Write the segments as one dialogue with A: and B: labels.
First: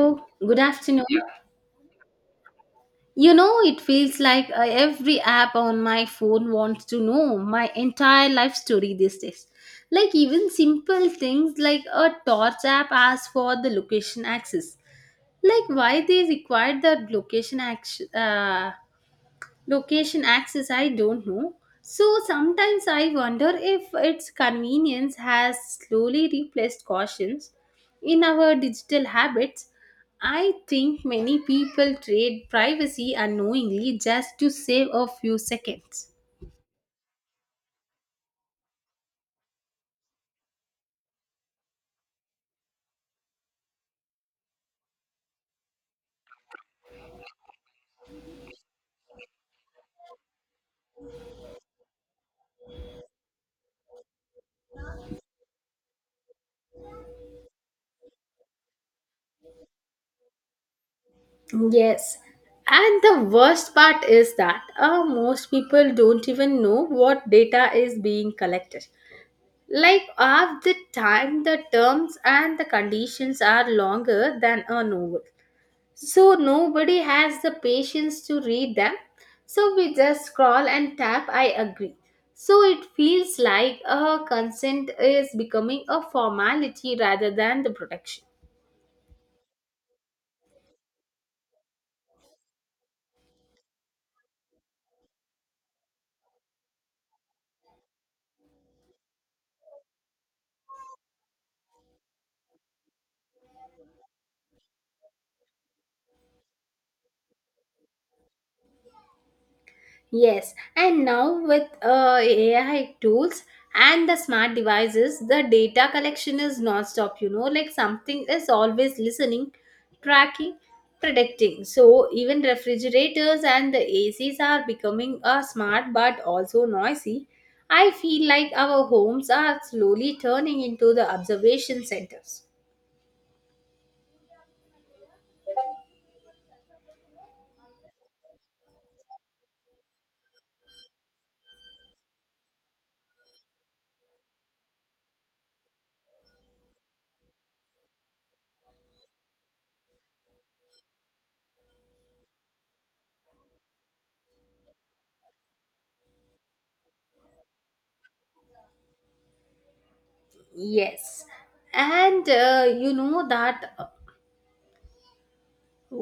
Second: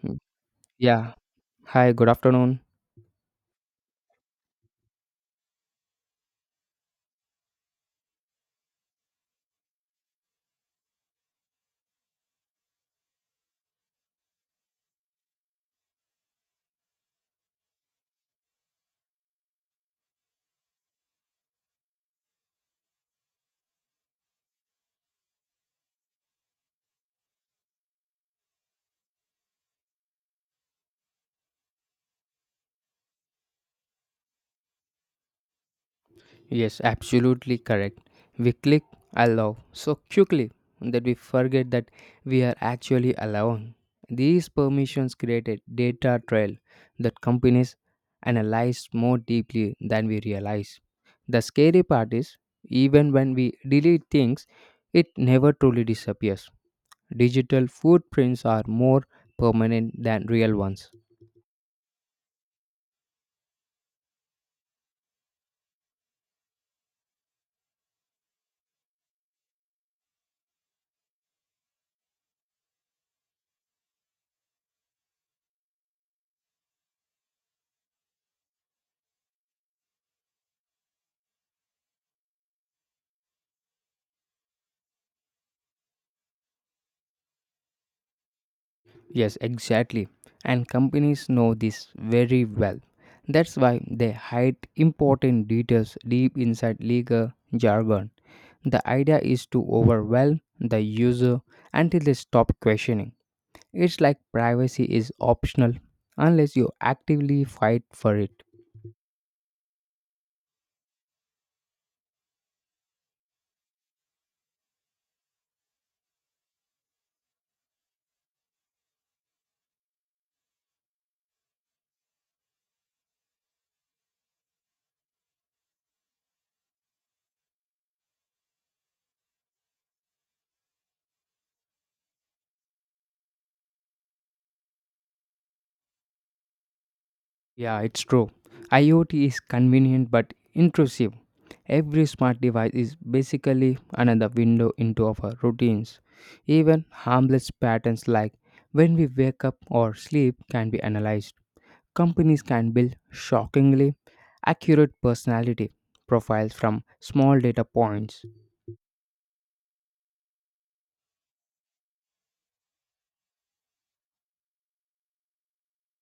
A: Hmm.
B: good afternoon.
A: Yeah. Hi, good afternoon.
B: It feels like every app on my phone wants to know my entire life story these days. Like, even simple things like a torch app asks for the location access. Like, why they require that location access, I don't know. So sometimes I wonder if its convenience has slowly replaced cautions in our digital habits. I think many people trade privacy unknowingly just to save a few seconds.
A: Yes, absolutely correct. We click allow so quickly that we forget that we are actually allowing. These permissions create a data trail that companies analyze more deeply than we realize. The scary part is, even when we delete things, it never truly disappears. Digital footprints are more permanent than real ones.
B: Yes. And the worst part is that most people don't even know what data is being collected. Like half the time, the terms and the conditions are longer than a novel. So nobody has the patience to read them. So we just scroll and tap, I agree. So it feels like a consent is becoming a formality rather than the protection.
A: Yes, exactly. And companies know this very well. That's why they hide important details deep inside legal jargon. The idea is to overwhelm the user until they stop questioning. It's like privacy is optional unless you actively fight for it.
B: Yes, and now with AI tools and the smart devices, the data collection is non-stop, like something is always listening, tracking, predicting. So even refrigerators and the ACs are becoming smart but also noisy. I feel like our homes are slowly turning into the observation centers.
A: Yeah, it's true. IoT is convenient but intrusive. Every smart device is basically another window into our routines. Even harmless patterns like when we wake up or sleep can be analyzed. Companies can build shockingly accurate personality profiles from small data points.
B: Yes. And you know that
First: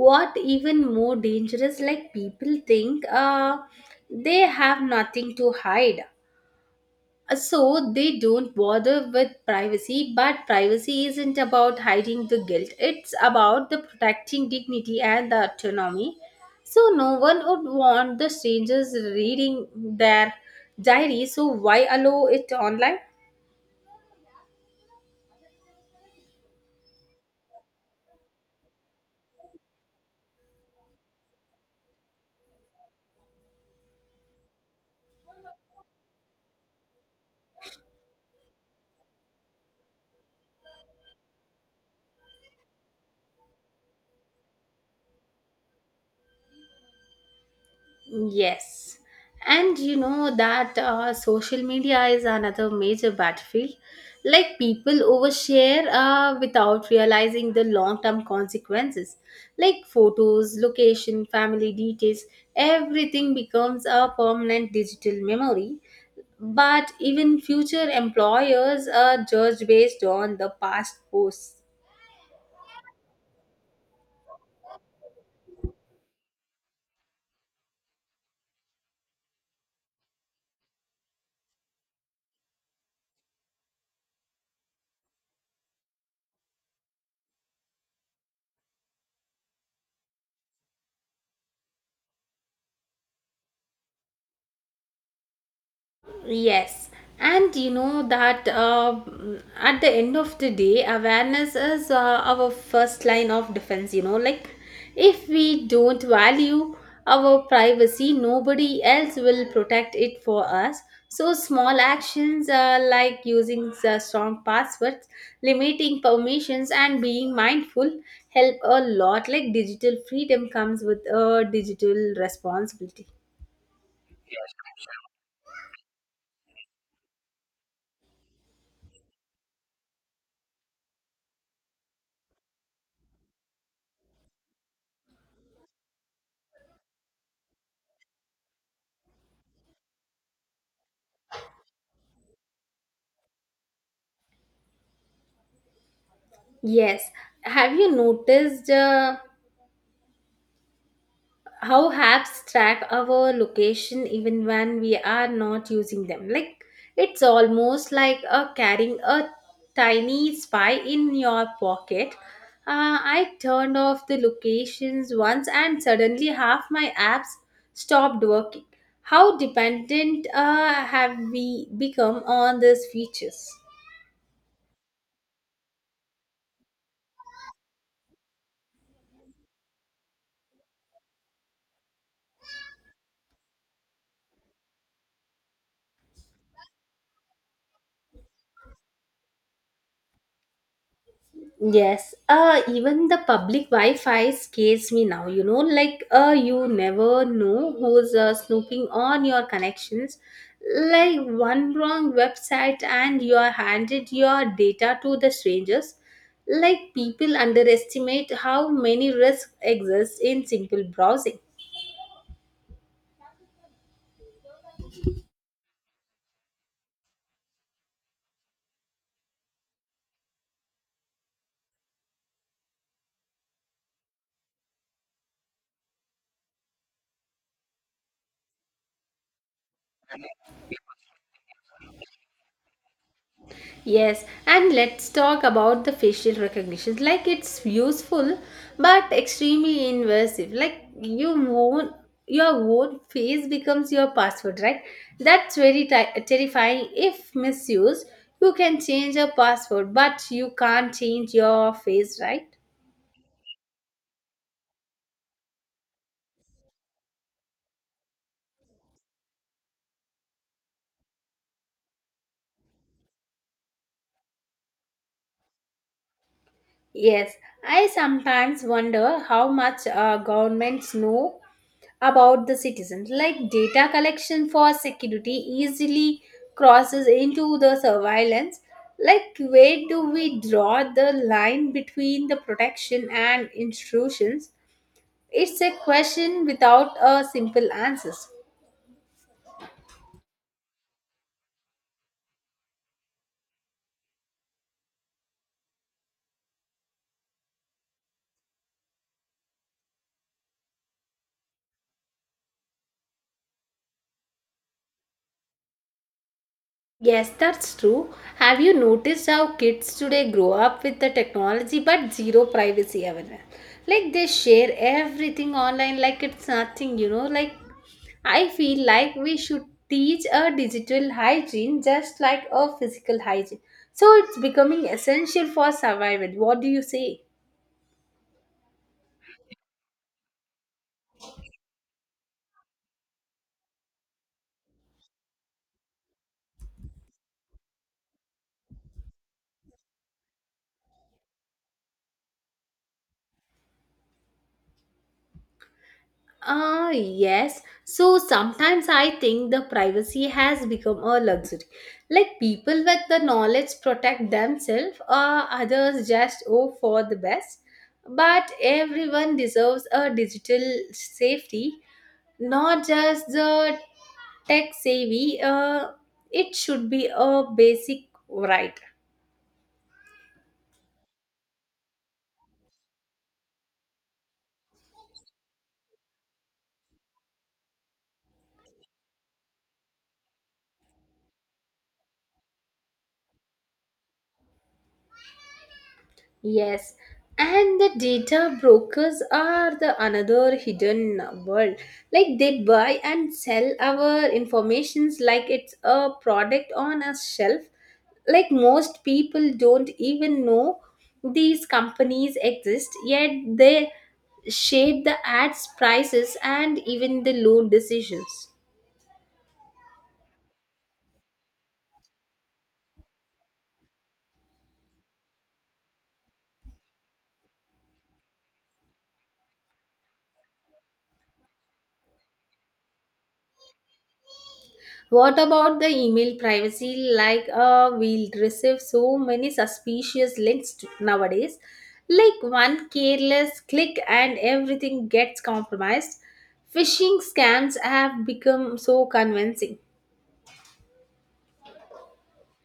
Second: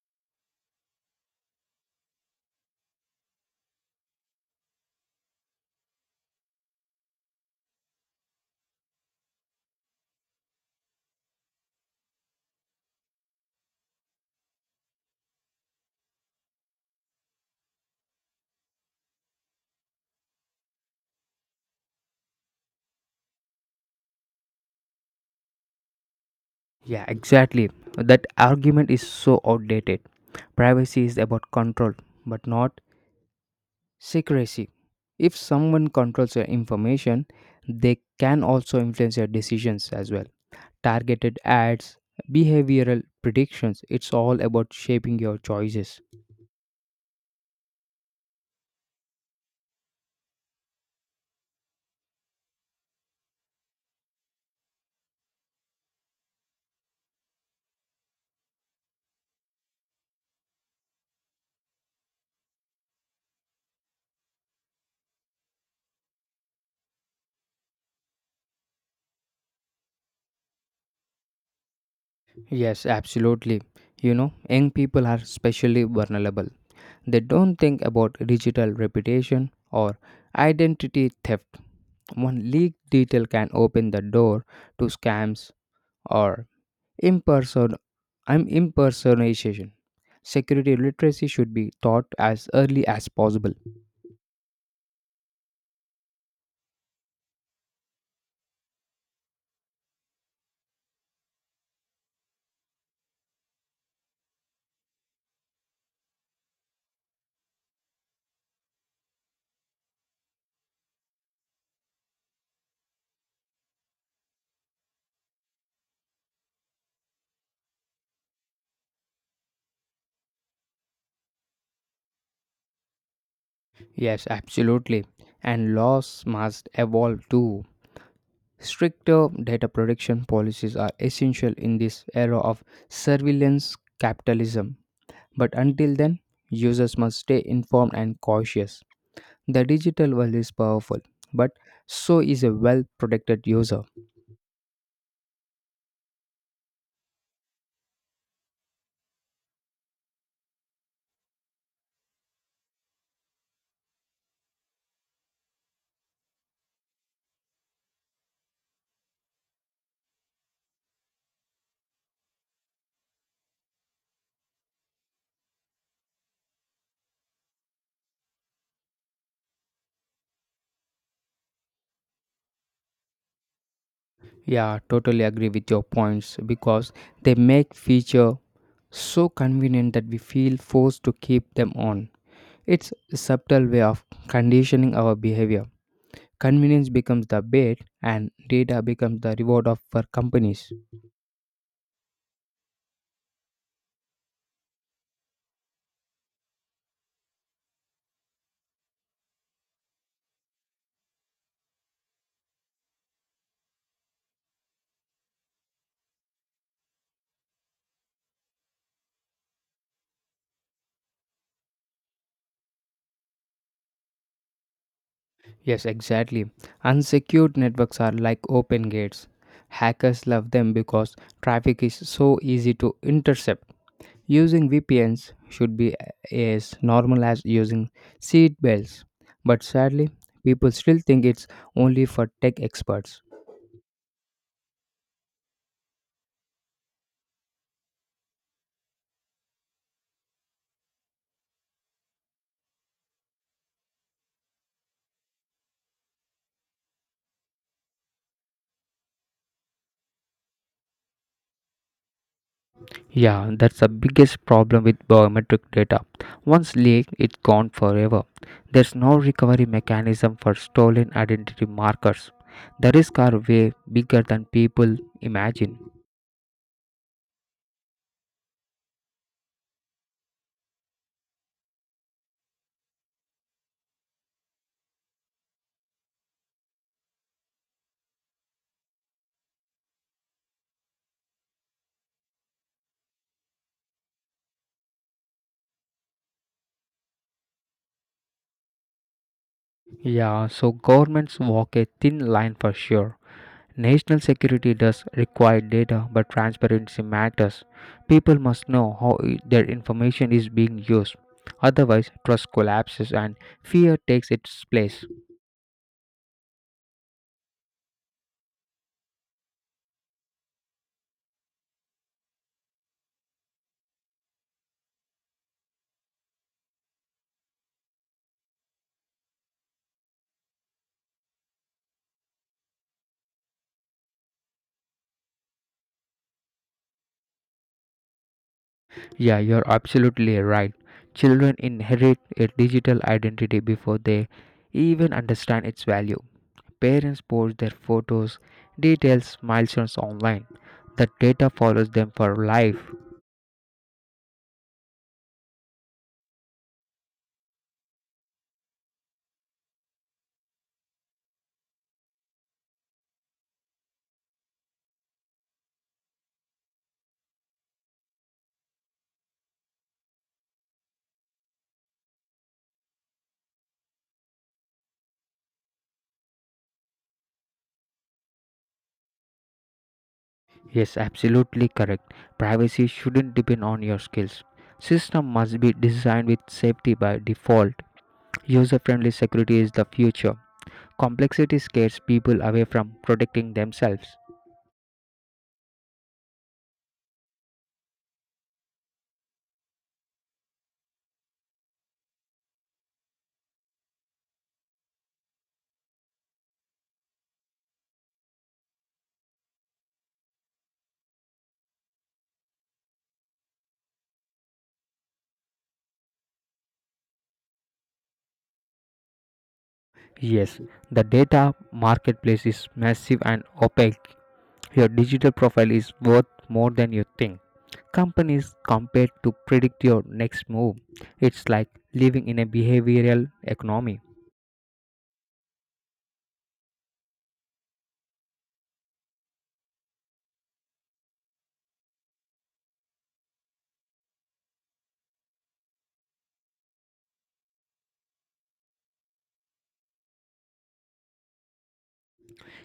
B: what even more dangerous, like people think they have nothing to hide, so they don't bother with privacy, but privacy isn't about hiding the guilt, it's about the protecting dignity and the autonomy. So no one would want the strangers reading their diary, so why allow it online?
A: Yeah, exactly. That argument is so outdated. Privacy is about control, but not secrecy. If someone controls your information, they can also influence your decisions as well. Targeted ads, behavioral predictions, it's all about shaping your choices.
B: Yes. And you know that social media is another major battlefield. Like people overshare without realizing the long term consequences. Like photos, location, family details, everything becomes a permanent digital memory. But even future employers are judged based on the past posts.
A: Yes, absolutely. You know, young people are especially vulnerable. They don't think about digital reputation or identity theft. One leaked detail can open the door to scams or impersonal I'm impersonation. Security literacy should be taught as early as possible.
B: Yes, and you know that at the end of the day, awareness is our first line of defense. Like if we don't value our privacy, nobody else will protect it for us. So, small actions like using strong passwords, limiting permissions, and being mindful help a lot. Like digital freedom comes with a digital responsibility.
A: Yes, absolutely. And laws must evolve too. Stricter data protection policies are essential in this era of surveillance capitalism. But until then, users must stay informed and cautious. The digital world is powerful, but so is a well protected user.
B: Yes. Have you noticed how apps track our location even when we are not using them? Like it's almost like a carrying a tiny spy in your pocket. I turned off the locations once and suddenly half my apps stopped working. How dependent have we become on these features?
A: Yeah, totally agree with your points because they make feature so convenient that we feel forced to keep them on. It's a subtle way of conditioning our behavior. Convenience becomes the bait and data becomes the reward of for companies.
B: Yes, even the public Wi-Fi scares me now. Like you never know who's snooping on your connections. Like one wrong website, and you are handed your data to the strangers. Like people underestimate how many risks exist in simple browsing.
A: Yes, exactly. Unsecured networks are like open gates. Hackers love them because traffic is so easy to intercept. Using VPNs should be as normal as using seat belts, but sadly, people still think it's only for tech experts.
B: Yes, and let's talk about the facial recognition. Like it's useful, but extremely invasive. Like your own face becomes your password, right? That's very terrifying. If misused, you can change your password, but you can't change your face, right?
A: Yeah, that's the biggest problem with biometric data. Once leaked, it's gone forever. There's no recovery mechanism for stolen identity markers. The risks are way bigger than people imagine.
B: Yes, I sometimes wonder how much governments know about the citizens. Like data collection for security easily crosses into the surveillance. Like, where do we draw the line between the protection and intrusions? It's a question without a simple answers.
A: Yeah, so governments walk a thin line for sure. National security does require data, but transparency matters. People must know how their information is being used. Otherwise, trust collapses and fear takes its place.
B: Yes, that's true. Have you noticed how kids today grow up with the technology but zero privacy awareness? Like they share everything online like it's nothing, Like I feel like we should teach a digital hygiene just like a physical hygiene. So it's becoming essential for survival. What do you say?
A: Yeah, you're absolutely right. Children inherit a digital identity before they even understand its value. Parents post their photos, details, milestones online. The data follows them for life.
B: Yes. So sometimes I think the privacy has become a luxury. Like people with the knowledge protect themselves, or others just hope for the best. But everyone deserves a digital safety, not just the tech savvy. It should be a basic right.
A: Yes, absolutely correct. Privacy shouldn't depend on your skills. System must be designed with safety by default. User-friendly security is the future. Complexity scares people away from protecting themselves.
B: Yes, and the data brokers are the another hidden world. Like they buy and sell our informations like it's a product on a shelf. Like most people don't even know these companies exist, yet they shape the ads, prices, and even the loan decisions.
A: Yes, the data marketplace is massive and opaque. Your digital profile is worth more than you think. Companies compete to predict your next move. It's like living in a behavioral economy.
B: What about the email privacy? Like, we'll receive so many suspicious nowadays. Like, one careless click and everything gets compromised. Phishing scams have become so convincing.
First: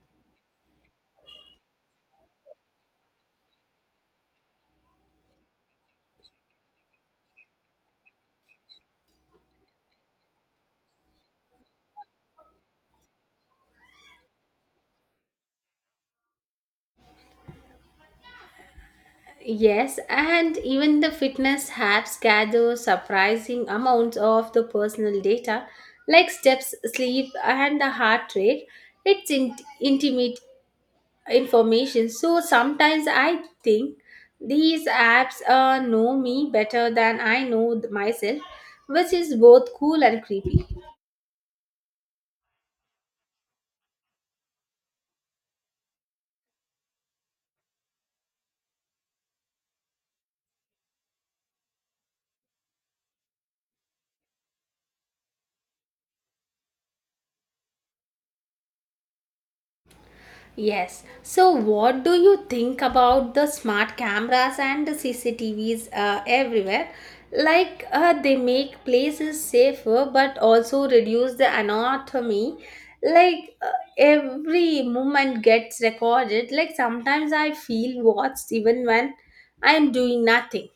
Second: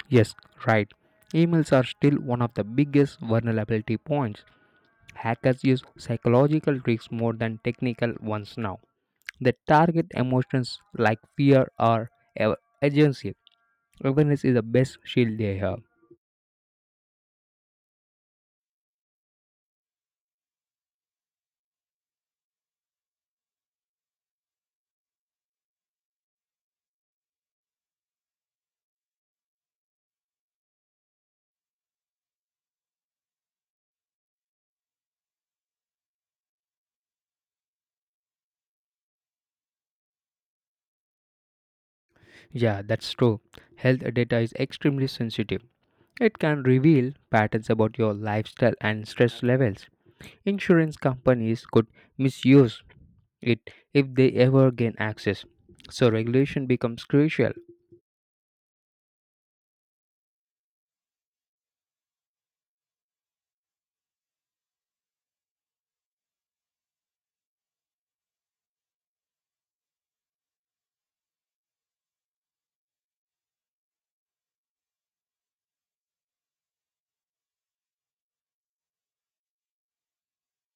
A: Yes, right. Emails are still one of the biggest vulnerability points. Hackers use psychological tricks more than technical ones now. They target emotions like fear or ur- urgency. Awareness is the best shield they have.
B: Yes, and even the fitness apps gather surprising amounts of the personal data, like steps, sleep, and the heart rate. It's intimate information. So sometimes I think these apps know me better than I know myself, which is both cool and creepy.
A: Yeah, that's true. Health data is extremely sensitive. It can reveal patterns about your lifestyle and stress levels. Insurance companies could misuse it if they ever gain access. So, regulation becomes crucial.
B: Yes. So, what do you think about the smart cameras and the CCTVs everywhere? Like they make places safer, but also reduce the anatomy. Like every movement gets recorded. Like sometimes I feel watched even when I'm doing nothing.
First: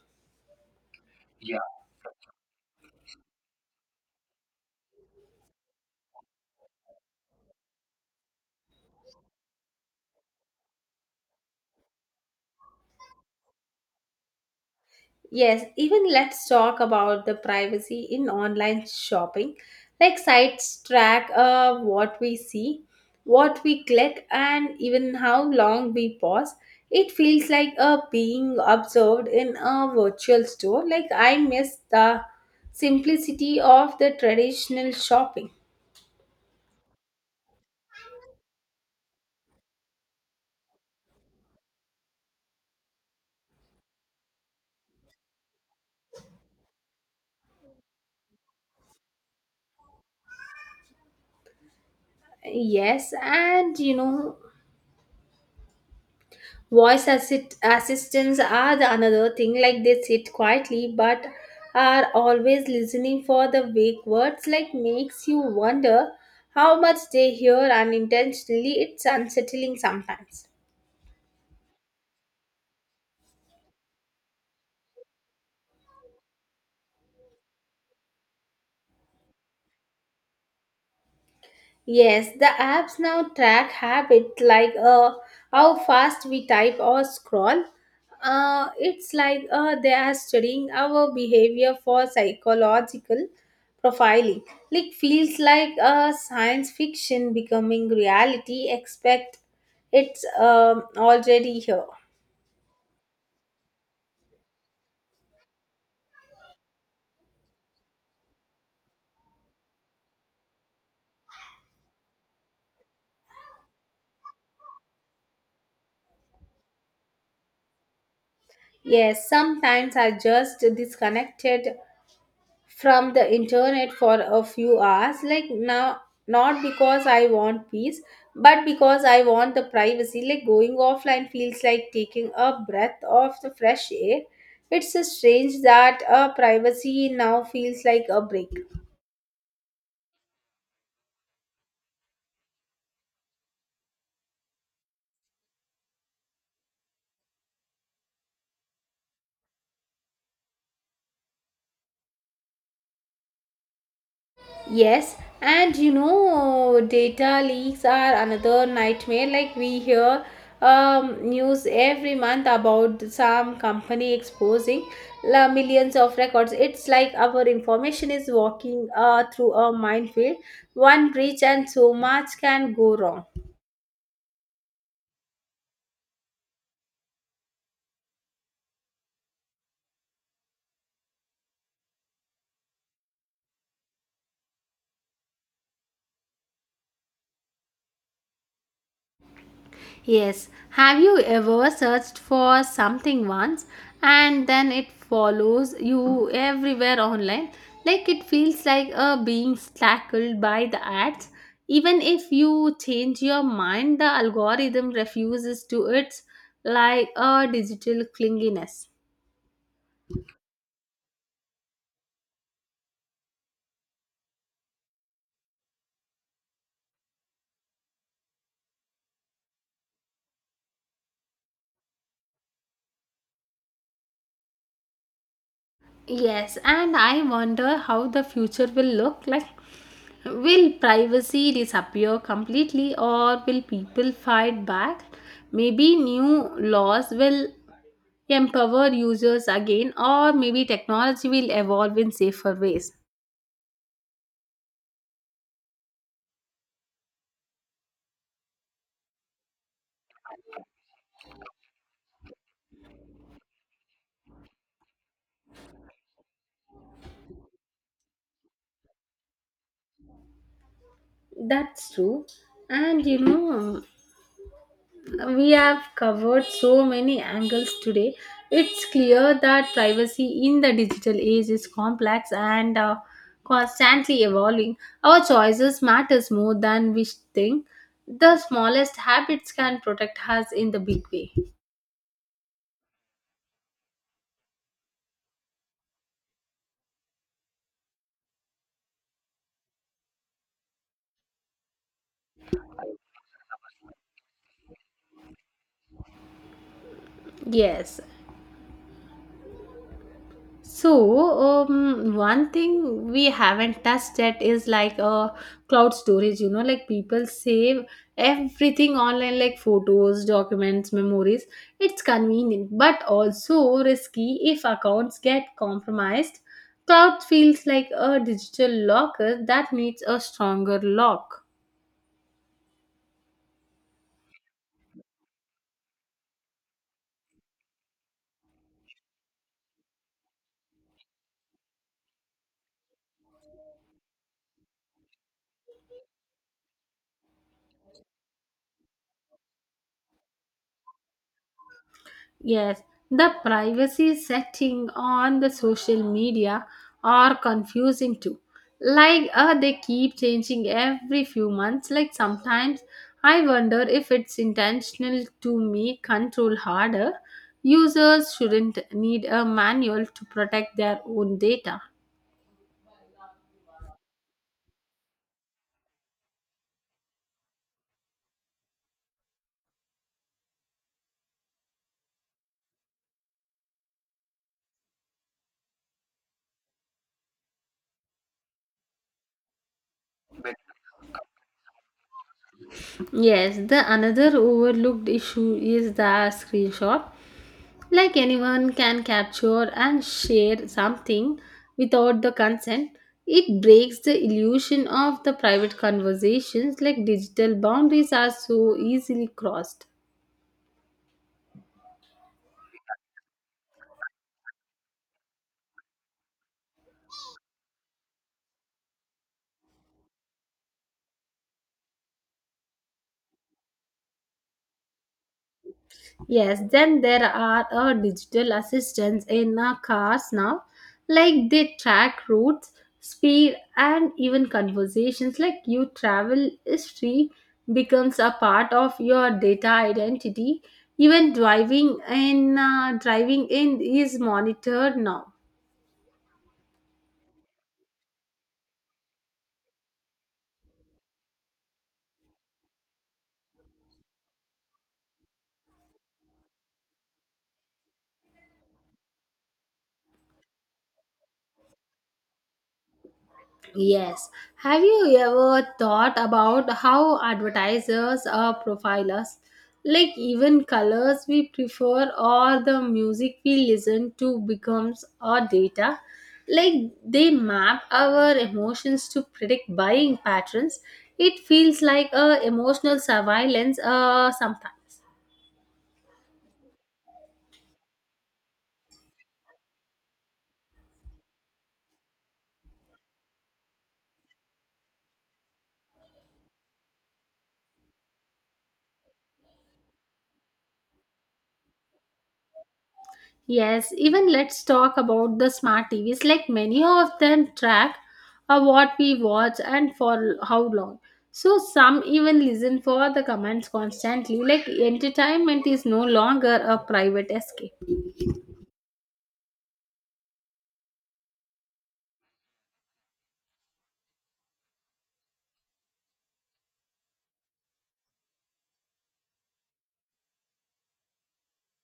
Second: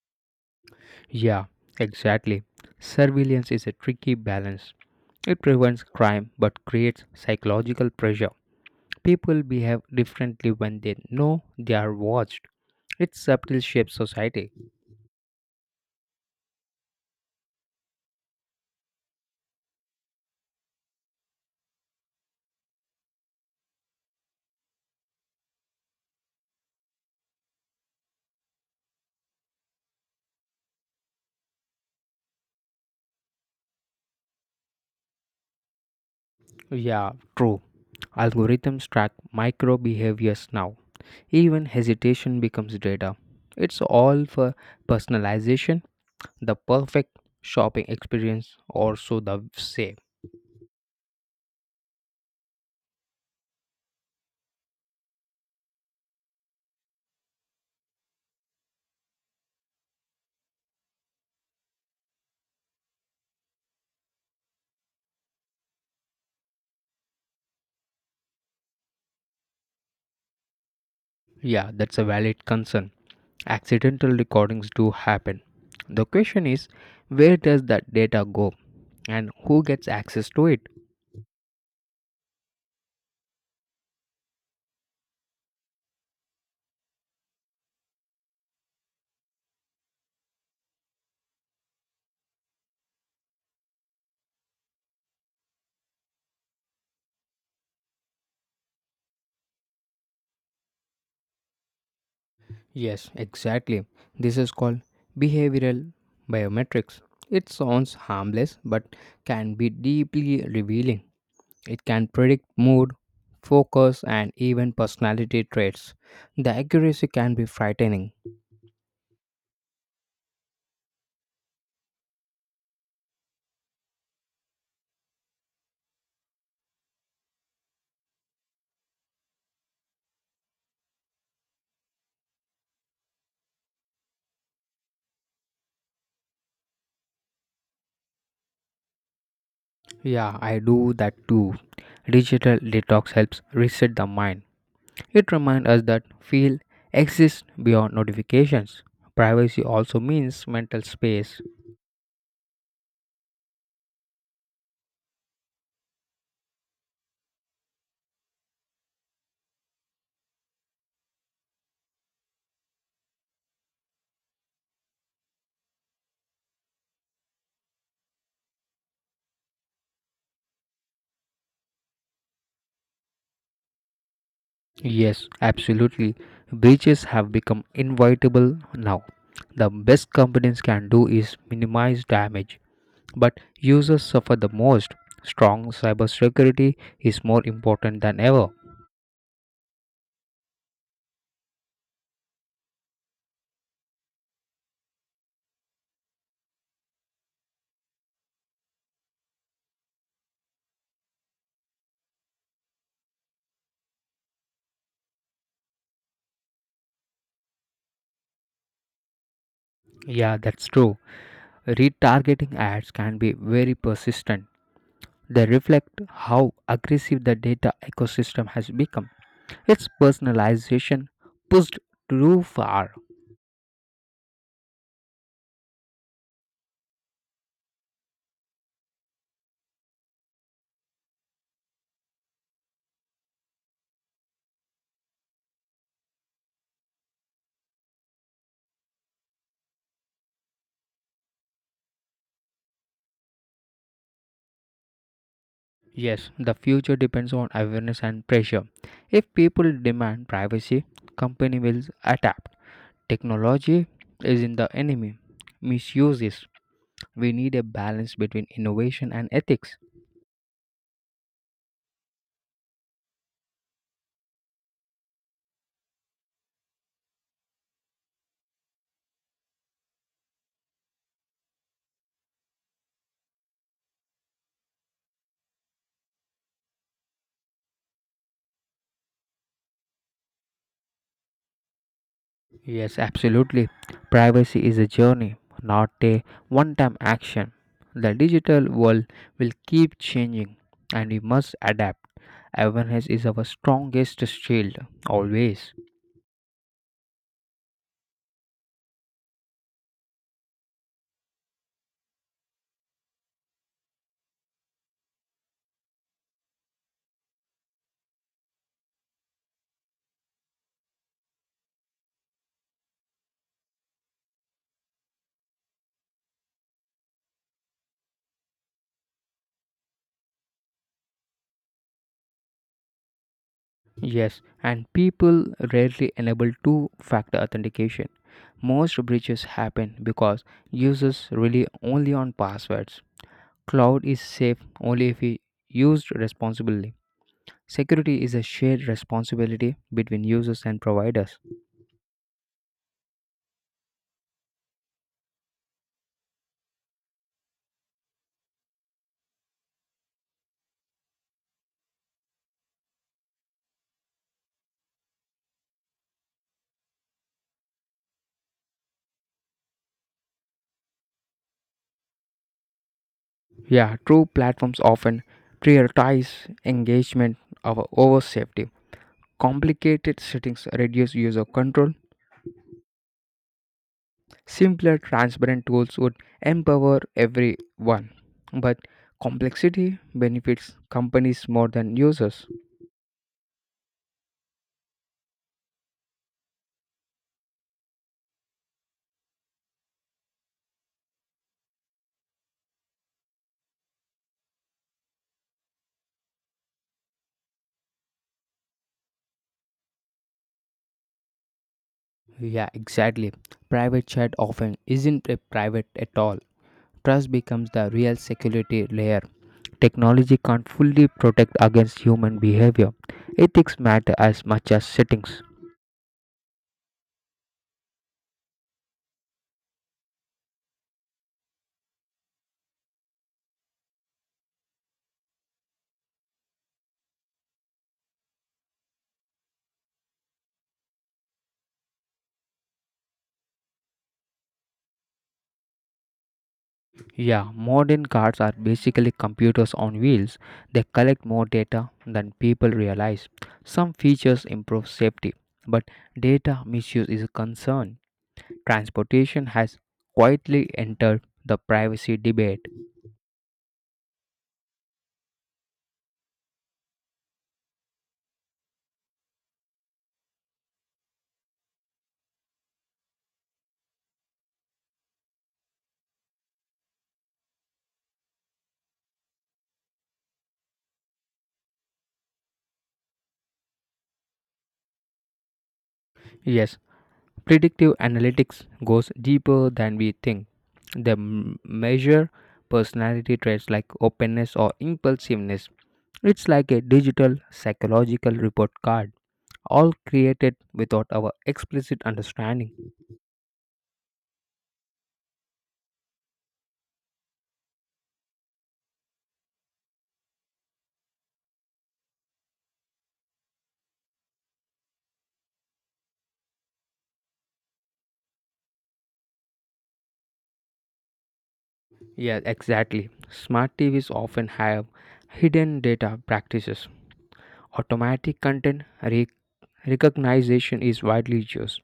A: Yeah,
B: Yeah.
A: exactly. Surveillance is a tricky balance. It prevents crime but creates psychological pressure. People behave differently when they know they are watched. It subtly shapes society.
B: Yes, even let's talk about the privacy in online shopping. Like sites track what we see, what we click, and even how long we pause. It feels like being observed in a virtual store. Like I miss the simplicity of the traditional shopping.
A: Yeah, true. Algorithms track micro behaviors now. Even hesitation becomes data. It's all for personalization, the perfect shopping experience, or so the say.
B: Yes, and voice assistants are the another thing, like they sit quietly but are always listening for the vague words, like makes you wonder how much they hear unintentionally. It's unsettling sometimes.
A: Yeah, that's a valid concern. Accidental recordings do happen. The question is, where does that data go and who gets access to it?
B: Yes, the apps now track habit like how fast we type or scroll. It's like they are studying our behavior for psychological profiling. Like feels like science fiction becoming reality. Expect it's already here.
A: Yes, exactly. This is called behavioral biometrics. It sounds harmless but can be deeply revealing. It can predict mood, focus, and even personality traits. The accuracy can be frightening.
B: Yes, sometimes I just disconnected from the internet for a few hours like now, not because I want peace but because I want the privacy. Like going offline feels like taking a breath of the fresh air. It's strange that a privacy now feels like a break.
A: Yeah, I do that too. Digital detox helps reset the mind. It reminds us that feel exists beyond notifications. Privacy also means mental space.
B: Yes, and data leaks are another nightmare. Like we hear news every month about some company exposing la millions of records. It's like our information is walking through a minefield. One breach, and so much can go wrong.
A: Yes, absolutely. Breaches have become inevitable now. The best companies can do is minimize damage, but users suffer the most. Strong cybersecurity is more important than ever.
B: Yes, have you ever searched for something once and then it follows you everywhere online? Like it feels like being tackled by the ads. Even if you change your mind, the algorithm refuses to. It's like a digital clinginess.
A: Yeah, that's true. Retargeting ads can be very persistent. They reflect how aggressive the data ecosystem has become. Its personalization pushed too far.
B: Yes, and I wonder how the future will look like. Will privacy disappear completely or will people fight back? Maybe new laws will empower users again, or maybe technology will evolve in safer ways.
A: Yes, the future depends on awareness and pressure. If people demand privacy, company will adapt. Technology is not the enemy. Misuse is. We need a balance between innovation and ethics.
B: That's true. And we have covered so many angles today. It's clear that privacy in the digital age is complex and constantly evolving. Our choices matters more than we think. The smallest habits can protect us in the big way.
A: Yes, absolutely. Privacy is a journey, not a one-time action. The digital world will keep changing and we must adapt. Awareness is our strongest shield always.
B: Yes. So, one thing we haven't touched yet is like cloud storage. Like people save everything online, like photos, documents, memories. It's convenient, but also risky if accounts get compromised. Cloud feels like a digital locker that needs a stronger lock.
A: Yes, and people rarely enable two factor authentication. Most breaches happen because users rely only on passwords. Cloud is safe only if it used responsibly. Security is a shared responsibility between users and providers.
B: Yes, the privacy setting on the social media are confusing too. Like they keep changing every few months. Like sometimes I wonder if it's intentional to make control harder. Users shouldn't need a manual to protect their own data.
A: Yeah, true. Platforms often prioritize engagement over safety. Complicated settings reduce user control. Simpler, transparent tools would empower everyone, but complexity benefits companies more than users.
B: Yes, the another overlooked issue is the screenshot. Like anyone can capture and share something without the consent. It breaks the illusion of the private conversations. Like digital boundaries are so easily crossed.
A: Yeah, exactly. Private chat often isn't a private at all. Trust becomes the real security layer. Technology can't fully protect against human behavior. Ethics matter as much as settings.
B: Yes, then there are digital assistants in our cars now, like they track routes, speed, and even conversations. Like your travel history becomes a part of your data identity. Even driving in is monitored now.
A: Yeah, modern cars are basically computers on wheels. They collect more data than people realize. Some features improve safety, but data misuse is a concern. Transportation has quietly entered the privacy debate.
B: Yes. Have you ever thought about how advertisers are profilers? Like even colors we prefer or the music we listen to becomes our data. Like they map our emotions to predict buying patterns. It feels like a emotional surveillance sometimes.
A: Yes, predictive analytics goes deeper than we think. They measure personality traits like openness or impulsiveness. It's like a digital psychological report card, all created without our explicit understanding.
B: Yes, even let's talk about the smart TVs. Like many of them track what we watch and for how long. So some even listen for the comments constantly. Like entertainment is no longer a private escape.
A: Yeah, exactly. Smart TVs often have hidden data practices. Automatic content recognition is widely used.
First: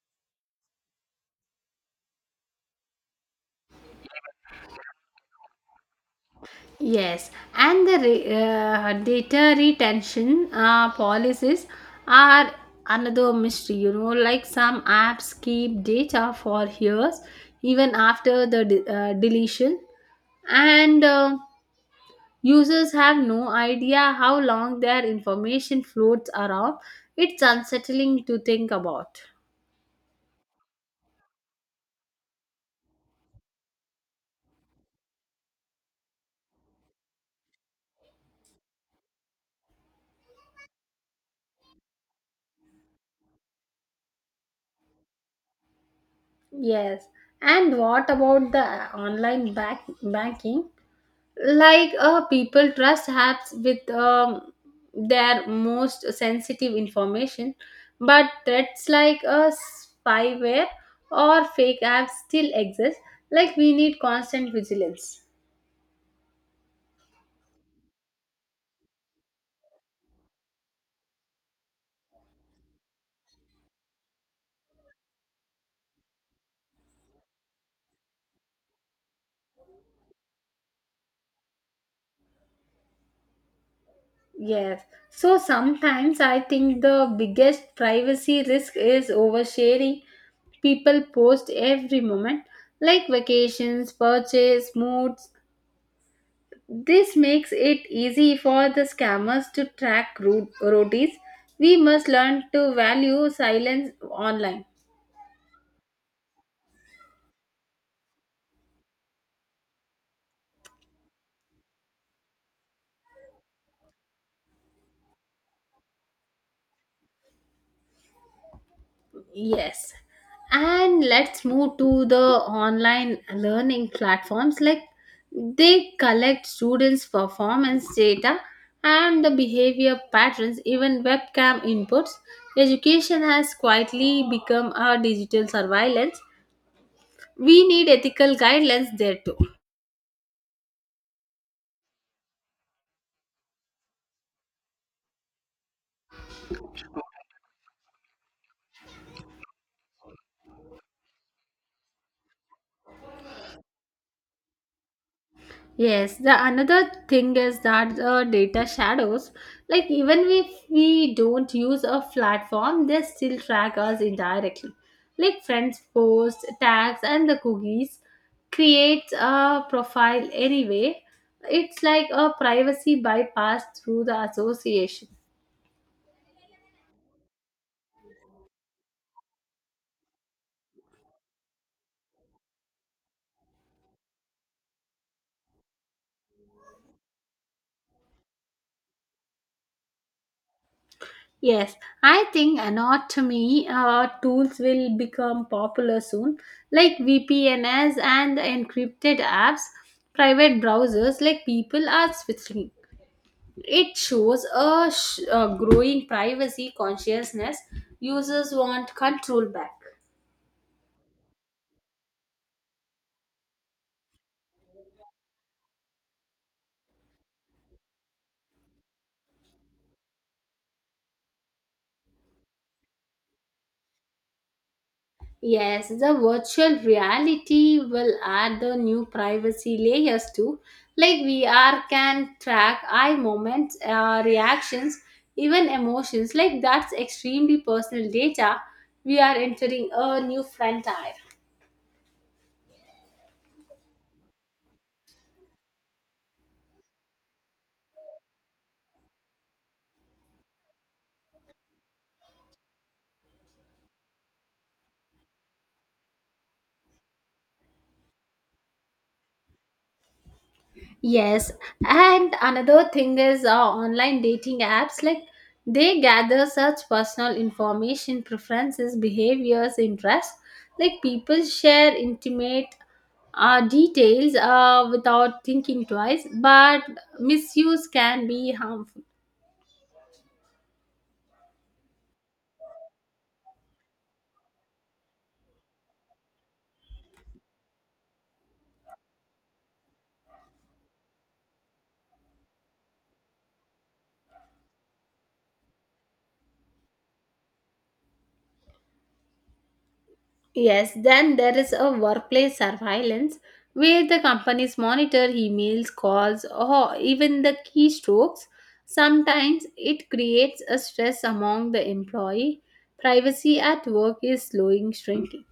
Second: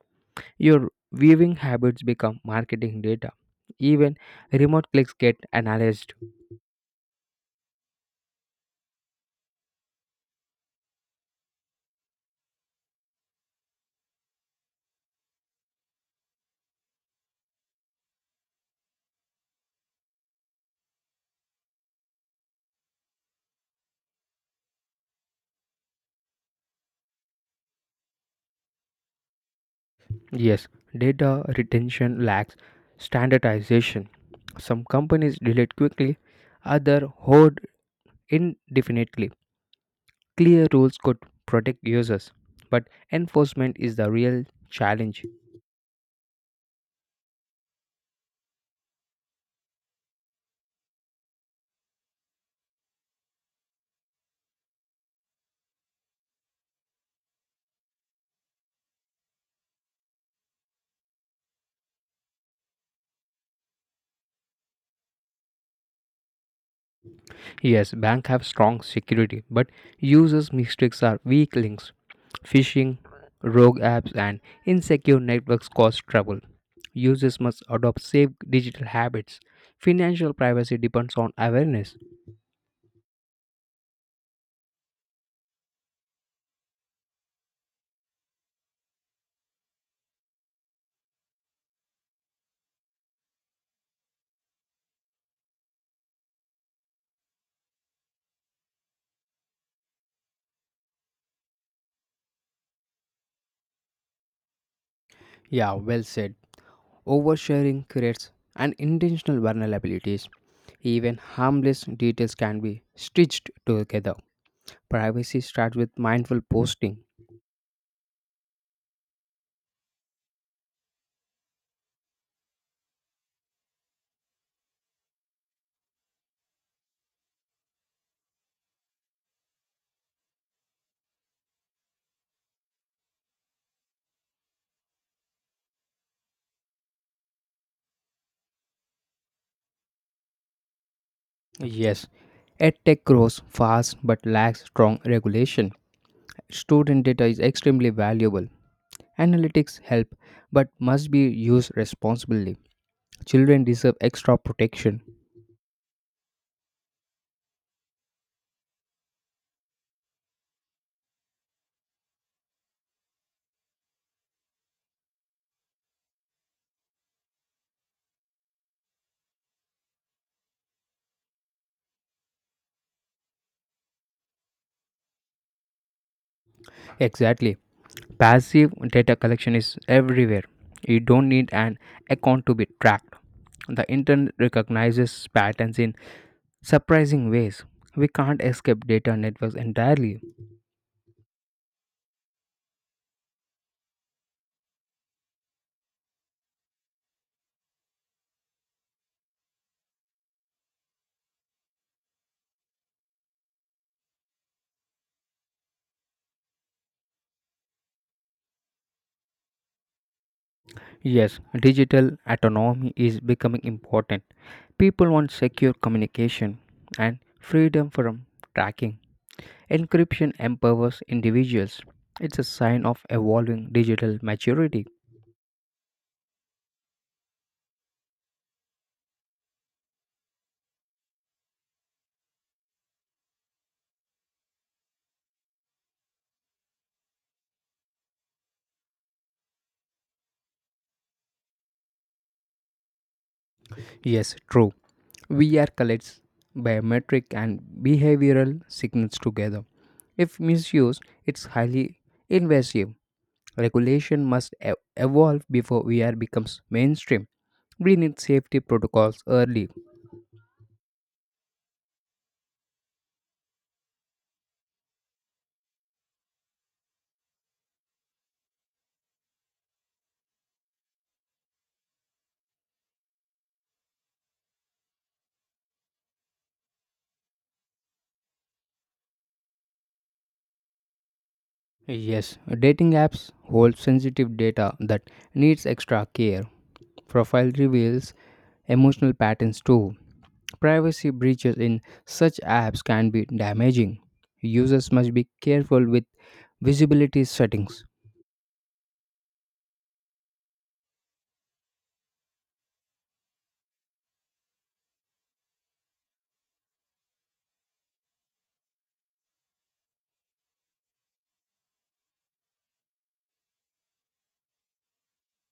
A: Your viewing habits become marketing data. Even remote clicks get analyzed.
B: Yes, and the data retention policies are another mystery. Like some apps keep data for years even after the deletion and. Users have no idea how long their information floats around. It's unsettling to think about.
A: Yes, data retention lacks standardization. Some companies delete quickly, others hoard indefinitely. Clear rules could protect users, but enforcement is the real challenge.
B: Yes. And what about the online banking? Like people trust apps with their most sensitive information, but threats like spyware or fake apps still exist. Like we need constant vigilance.
A: Yes, bank have strong security, but users' mistakes are weak links. Phishing, rogue apps, and insecure networks cause trouble. Users must adopt safe digital habits. Financial privacy depends on awareness.
B: Yes. So sometimes I think the biggest privacy risk is oversharing. People post every moment, like vacations, purchase, moods. This makes it easy for the scammers to track route roadies. We must learn to value silence online.
A: Yeah, well said. Oversharing creates an intentional vulnerabilities. Even harmless details can be stitched together. Privacy starts with mindful posting.
B: Yes. And let's move to the online learning platforms. Like they collect students' performance data and the behavior patterns, even webcam inputs. Education has quietly become a digital surveillance. We need ethical guidelines there too.
A: Yes, EdTech grows fast but lacks strong regulation. Student data is extremely valuable. Analytics help but must be used responsibly. Children deserve extra protection.
B: Yes, the another thing is that the data shadows, like even if we don't use a platform, they still track us indirectly. Like friends posts, tags, and the cookies create a profile anyway. It's like a privacy bypass through the association.
A: Exactly. Passive data collection is everywhere. You don't need an account to be tracked. The internet recognizes patterns in surprising ways. We can't escape data networks entirely.
B: Yes, I think anatomy tools will become popular soon, like VPNs and encrypted apps, private browsers, like people are switching. It shows a growing privacy consciousness. Users want control back.
A: Yes, digital autonomy is becoming important. People want secure communication and freedom from tracking. Encryption empowers individuals. It's a sign of evolving digital maturity.
B: Yes, the virtual reality will add the new privacy layers too. Like VR can track eye movements, reactions, even emotions. Like that's extremely personal data. We are entering a new frontier.
A: Yes, true. VR collects biometric and behavioral signals together. If misused, it's highly invasive. Regulation must evolve before VR becomes mainstream. We need safety protocols early.
B: Yes, and another thing is online dating apps, like they gather such personal information, preferences, behaviors, interests. Like people share intimate details without thinking twice, but misuse can be harmful.
A: Yes, dating apps hold sensitive data that needs extra care. Profile reveals emotional patterns too. Privacy breaches in such apps can be damaging. Users must be careful with visibility settings.
B: Yes, then there is a workplace surveillance where the companies monitor emails, calls, or even the keystrokes. Sometimes it creates a stress among the employee. Privacy at work is slowing shrinking.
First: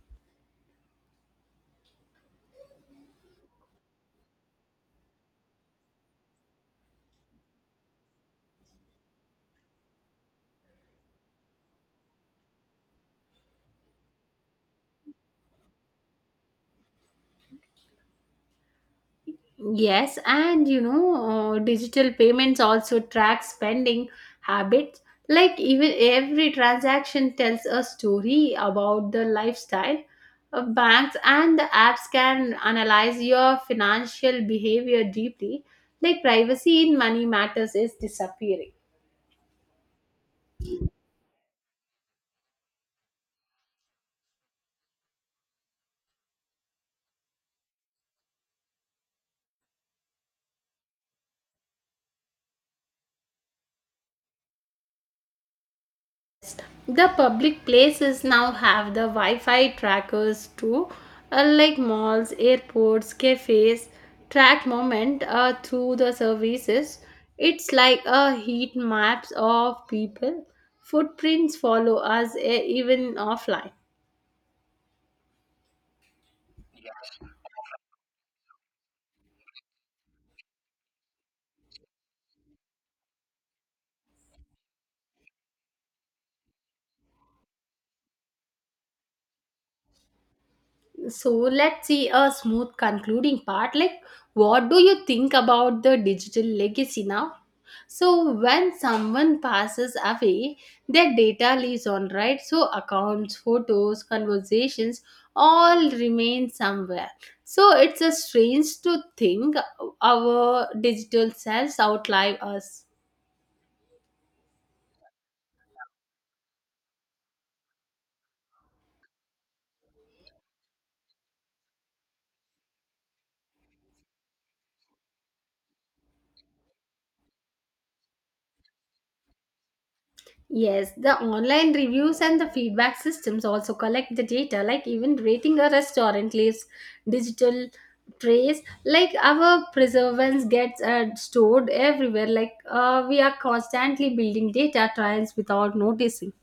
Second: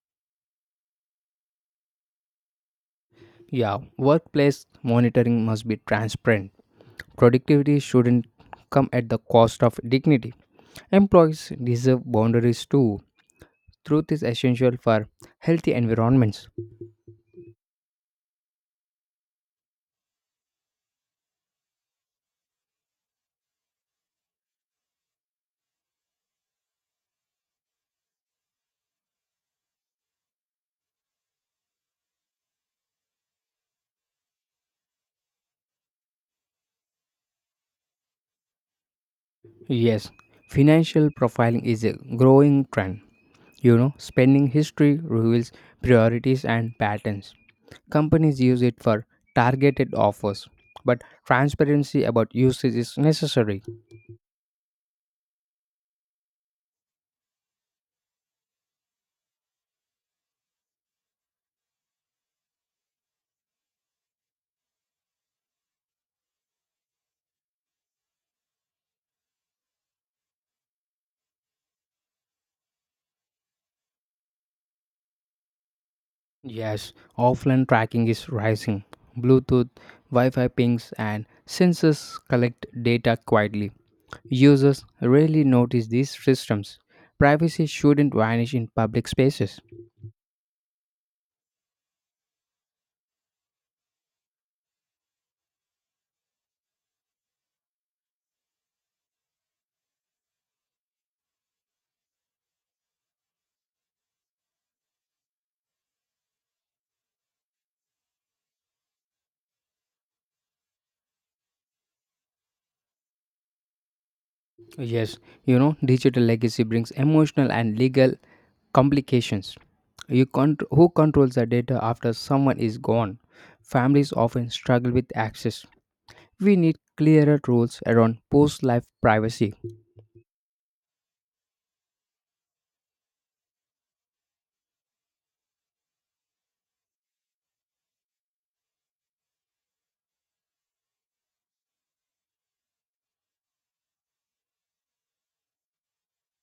A: Yeah, workplace monitoring must be transparent. Productivity shouldn't come at the cost of dignity. Employees deserve boundaries too. Truth is essential for healthy environments.
B: Yes, and digital payments also track spending habits. Like even every transaction tells a story about the lifestyle of banks, and the apps can analyze your financial behavior deeply. Like privacy in money matters is disappearing.
A: Yes, financial profiling is a growing trend. You know, spending history reveals priorities and patterns. Companies use it for targeted offers, but transparency about usage is necessary.
B: The public places now have the Wi-Fi trackers too, like malls, airports, cafes track moment through the services. It's like a heat maps of people footprints follow us even offline.
A: Yes, offline tracking is rising. Bluetooth, Wi Fi pings, and sensors collect data quietly. Users rarely notice these systems. Privacy shouldn't vanish in public spaces.
B: So let's see a smooth concluding part. Like, what do you think about the digital legacy now? So, when someone passes away, their data lives on, right? So, accounts, photos, conversations all remain somewhere. So, it's a strange to think our digital selves outlive us.
A: Yes, you know, digital legacy brings emotional and legal complications. Who controls the data after someone is gone? Families often struggle with access. We need clearer rules around post life privacy.
B: Yes, the online reviews and the feedback systems also collect the data, like even rating a restaurant leaves digital trace. Like our preservance gets stored everywhere. Like we are constantly building data trends without noticing.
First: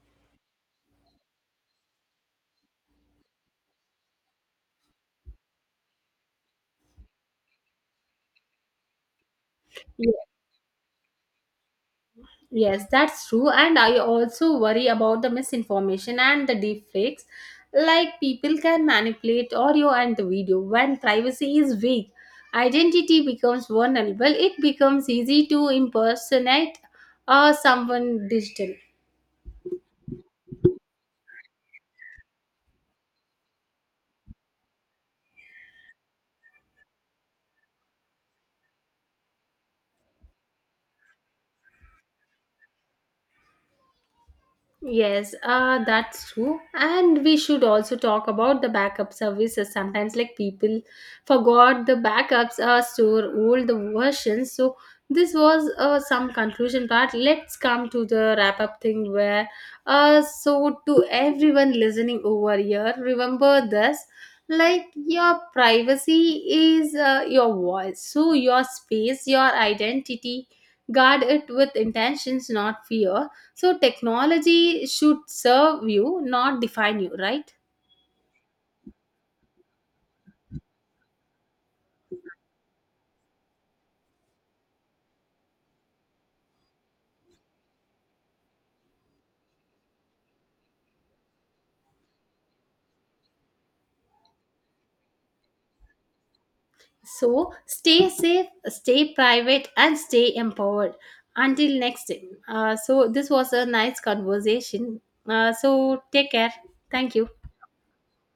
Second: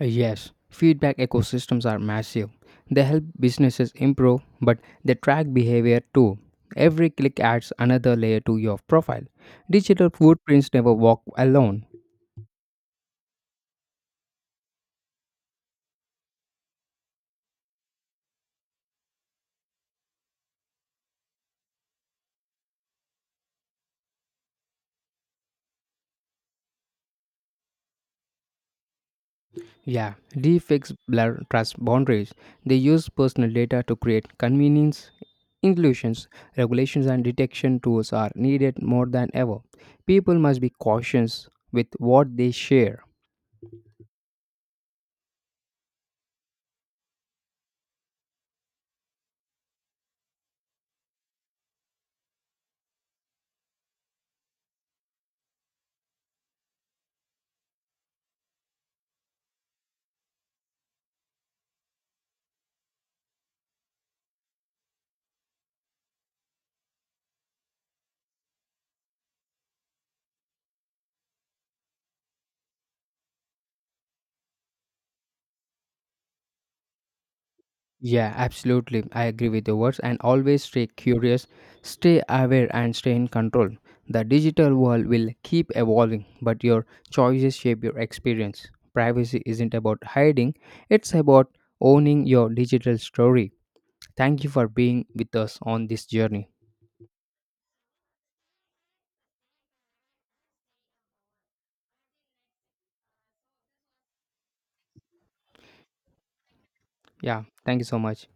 A: Yes feedback ecosystems are massive. They help businesses improve, but they track behavior too. Every click adds another layer to your profile. Digital footprints never walk alone.
B: Yes, that's true. And I also worry about the misinformation and the deepfakes. Like people can manipulate audio and the video when privacy is weak. Identity becomes vulnerable. It becomes easy to impersonate someone digital.
A: Yeah, deepfakes blur trust boundaries. They use personal data to create convenience illusions. Regulations and detection tools are needed more than ever. People must be cautious with what they share.
B: Yes, that's true. And we should also talk about the backup services. Sometimes, like people forgot the backups store all the versions. So this was some conclusion part. Let's come to the wrap up thing where, so to everyone listening over here, remember this: like your privacy is your voice, so your space, your identity. Guard it with intentions, not fear. So technology should serve you, not define you, right?
A: Yeah, absolutely. I agree with your words and always stay curious, stay aware, and stay in control. The digital world will keep evolving, but your choices shape your experience. Privacy isn't about hiding, it's about owning your digital story. Thank you for being with us on this journey.
B: So stay safe, stay private, and stay empowered. Until next time. So this was a nice conversation. So take care. Thank you.
A: Yeah, thank you so much.